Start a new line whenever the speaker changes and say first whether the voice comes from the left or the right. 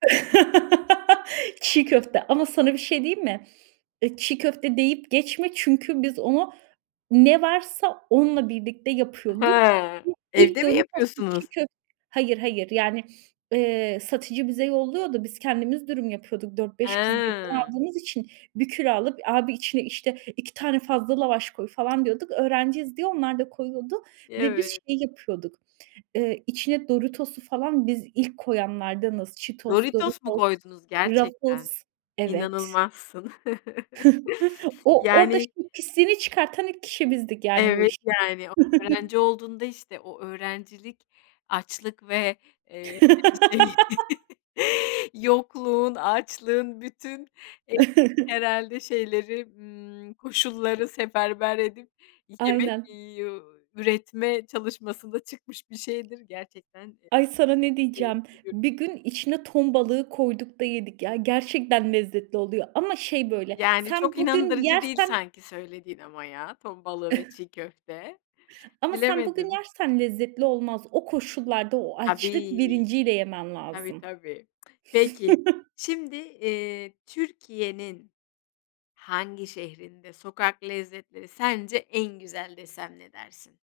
right: Çiğ köfte ama sana bir şey diyeyim mi? E, çiğ köfte deyip geçme, çünkü biz onu, ne varsa onunla birlikte yapıyorduk.
left: Hıı.
right: [unintelligible] iik,
left: Evde mi
right: Doritos´lu çiğ
left: yapıyorsunuz?
right: köfte. Hayır, hayır, yani, ııı, satıcı bize yolluyordu. Biz kendimiz dürüm yapıyorduk. 4- 5 kız birden
left: Hıı.
right: aldığımız için, bir küre alıp, abi içine, işte, 2 tane fazla lavaş koy, falan diyorduk. Öğrenciyiz diye, onlar da koyuyordu ve biz
left: Evet.
right: şeyi yapıyorduk, ııı, içine Doritos'u falan, biz ilk koyanlardanız. Cheetos,
left: Doritos mu
right: Doritos,
left: koydunuz, gerçekten?
right: Ruffles evet.
left: İnanılmazsın.
right: O orada,
left: Yani
right: şey, pisliğini çıkartan ilk kişi bizdik yani bu
left: Evet,
right: işin.
left: yani, o öğrenci olduğunda, işte, o öğrencilik açlık ve, eee, hani, şey, yokluğun, açlığın, bütün, evet, herhâlde şeyleri, ımm, koşulları seferber edip, yemek
right: Aynen.
left: yu üretme çalışmasında çıkmış bir şeydir. Gerçekten, e,
right: Ay, sana ne diyeceğim.
left: keyifli bir.
right: Bir gün, içine ton balığı koyduk da yedik ya. Gerçekten lezzetli oluyor ama, şey, böyle,
left: Yani,
right: sen
left: çok
right: bugün
left: inandırıcı değil
right: yersen
left: sanki söylediğin ama ya, ton balığı ve çiğ köfte,
right: Ama sen bugün
left: bilemedim.
right: yersen lezzetli olmaz. O koşullarda, o açlık
left: Tabii,
right: bilinciyle yemen
left: tabii,
right: lazım.
left: tabii. Peki, şimdi, eee Türkiye'nin hangi şehrinde sokak lezzetleri, sence en güzel desem, ne dersin?